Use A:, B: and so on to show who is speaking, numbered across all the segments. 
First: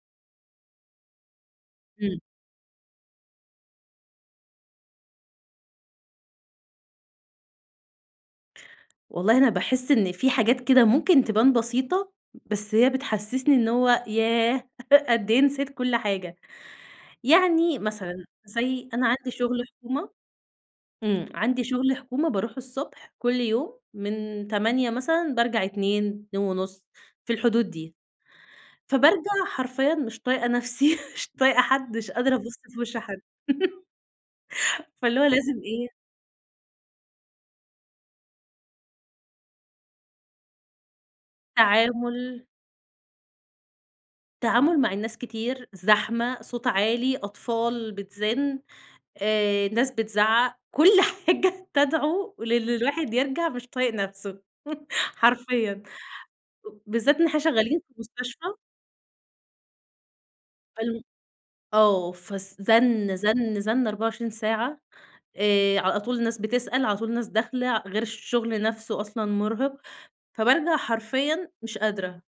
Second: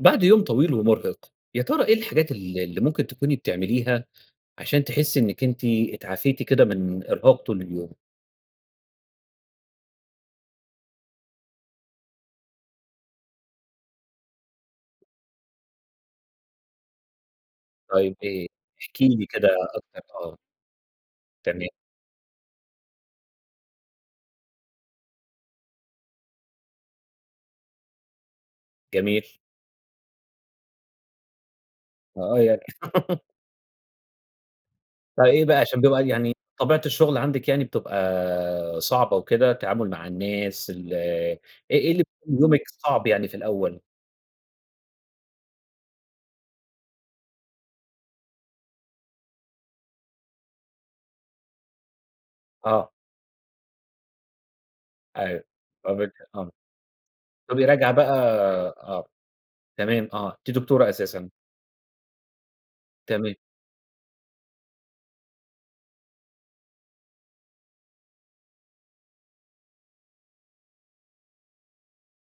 A: بَعد يوم طويل ومرهِق، يا ترى إيه
B: امم.
A: الحاجات ال اللي ممكن تكوني بتعمليها عشان تحسّي إنك أنتِ اتعافيتِ كده من إرهاق طول اليوم؟
B: والله أنا باحس إن في حاجات كده ممكن تبان بسيطة، بس هي بتحسّسني إن هو ياه! قد إيه نسيت كل حاجة. يعني
A: طيب
B: مثلًا
A: إيه؟
B: زي
A: احكِ
B: أنا
A: لي
B: عندي
A: كده
B: شغل
A: أكتر،
B: حكومة
A: آه.
B: امم، عندي
A: تمام.
B: شغل حكومة باروح الصبح كل يوم من 08:00 مثلًا بارجع 14:00، 14:30 في الحدود دي.
A: جميل.
B: فبارجَع حرفيًا مش طايقة نفْسي مش طايقة حد، مش قادرة
A: آه
B: أبُصّ
A: يعني
B: في وِش حد. فاللي هو
A: فإيه بقى
B: لازم
A: عشان
B: إيه
A: بيبقى يعني طبيعة الشغل عندِك، يعني بتبقى صعبة وكده؟ التعامل مع الناس ال إيه إيه، اللي بيكون في
B: تعامُل
A: يومِك صعب يعني في الأول؟
B: تعامُل مع الناس كتير، زحمة، صوت عالي، أطفال بتزِن، آآ، ناس بتزعّق كل حاجة تدعو لإن
A: آه.
B: الواحد يرجَع مش طايق نفْسه
A: أيوه،
B: حرفيًا.
A: طَب أنتِ آه.
B: بالذات إن إحنا
A: تقومي
B: شغالين
A: راجعة
B: في
A: بقى
B: مستشفى.
A: آه تمام آه أنتِ دكتورة
B: فال
A: أساسًا.
B: آه فالس زن،
A: تمام.
B: زن، زن 24 ساعة آآ، على طول الناس بتسأل، على طول ناس داخلة غير الشغل نفْسه أصلًا مرهِق، فبارجَع حرفيًا مش قادرة،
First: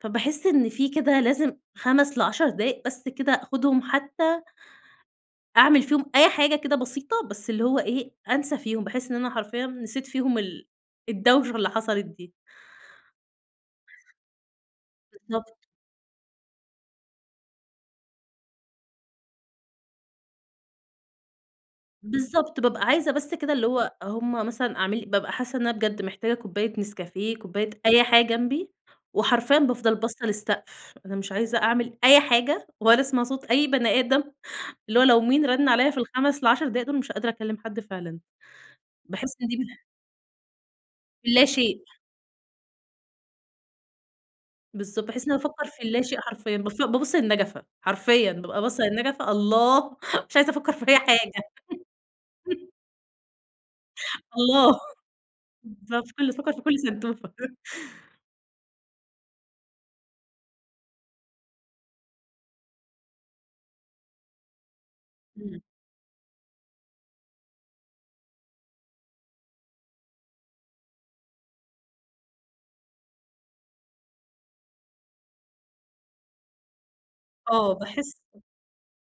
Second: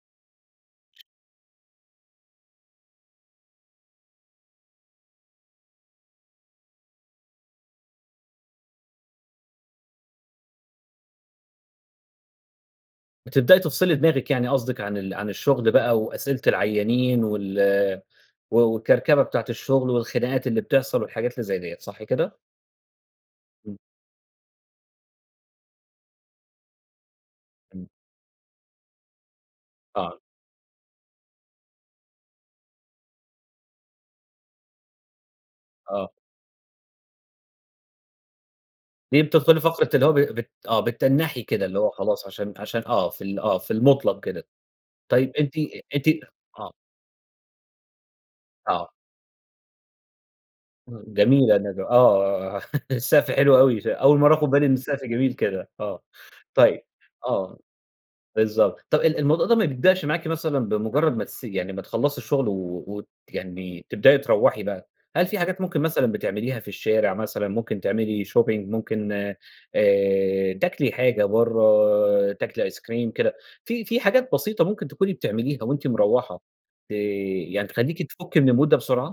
B: فباحس إن في كده لازم 5 ل10 دقايق بس كده آخُدهم حتى أعمل فيهم أي حاجة كده بسيطة، بس اللي هو إيه، أنسى فيهم بحيث إن أنا حرفيًا نسيت فيهم ال الدوشة اللي حصَلِت دي.
A: بتبدئي تفصِلي دماغِك يعني قصدِك عن ال عن
B: بالضبط.
A: الشغل بقى وأسئلة العيّانين وال و والكركبة بتاعة الشغل، والخناقات اللي بتحصَل والحاجات اللي زي ديّة، صح كده؟
B: بالضبط، بابقى عايزة بس كده اللي
A: إمم.
B: هو هُم مثلًا أعمل بابقى حاسة إن أنا بجد محتاجة كوباية نسكافيه، كوباية
A: إمم.
B: أي حاجة جنبي وحرفيًا بافضَل
A: آه.
B: باصة للسقف، أنا مش عايزة أعمل أي حاجة ولا أسمَع صوت أي بني أدم اللي هو لو مين رَن عليّا في
A: آه.
B: ال5 ال10 دول، مش قادرة أكلّم حد فعلًا.
A: دي
B: باحس إن دي
A: بتدخُلي
B: [unintelligible]
A: فقرة اللي هو ب بت آه بتتّنحي
B: اللا
A: كده اللي
B: شئ.
A: هو خلاص عشان عشان آه، في ال آه، في المُطلَق كده.
B: بالضبط، بحيث إن
A: طيب أنتِ
B: أفكّر في اللا
A: أنتِ
B: شئ حرفيًا،
A: آه.
B: باف بابص للنجفة، حرفيًا بابقى باصّة
A: آه.
B: للنجفة الله! مش عايزة أفكر في أي
A: امم
B: حاجة
A: جميلة النج آه، آه، السقف حلو أوي، ش أول مرَّة آخُد بالي إن
B: الله،
A: السقف جميل كده، آه،
B: بالضبط، [unintelligible] بافكّر في كل
A: طيب
B: سنتوفة.
A: آه، بالضبط. طَب ال الموضوع ده ما بيبدأش معاكِ مثلًا بمجرّد ما تس يعني ما تخلّصي الشغل و ويعني تبدئي تروّحي بقى، هل في حاجات
B: إمم.
A: ممكن مثلًا بتعمليها في الشارع، مثلًا ممكن تعملي shopping ممكن آآ، تاكلي حاجة برَّه، تاكلي أيس كريم كده. في في حاجات بسيطة ممكن تكوني بتعمليها وأنتِ مروّحة، ت يعني
B: آه
A: تخلّيكِ
B: باحس
A: تفُكّي من المود ده بسرعة؟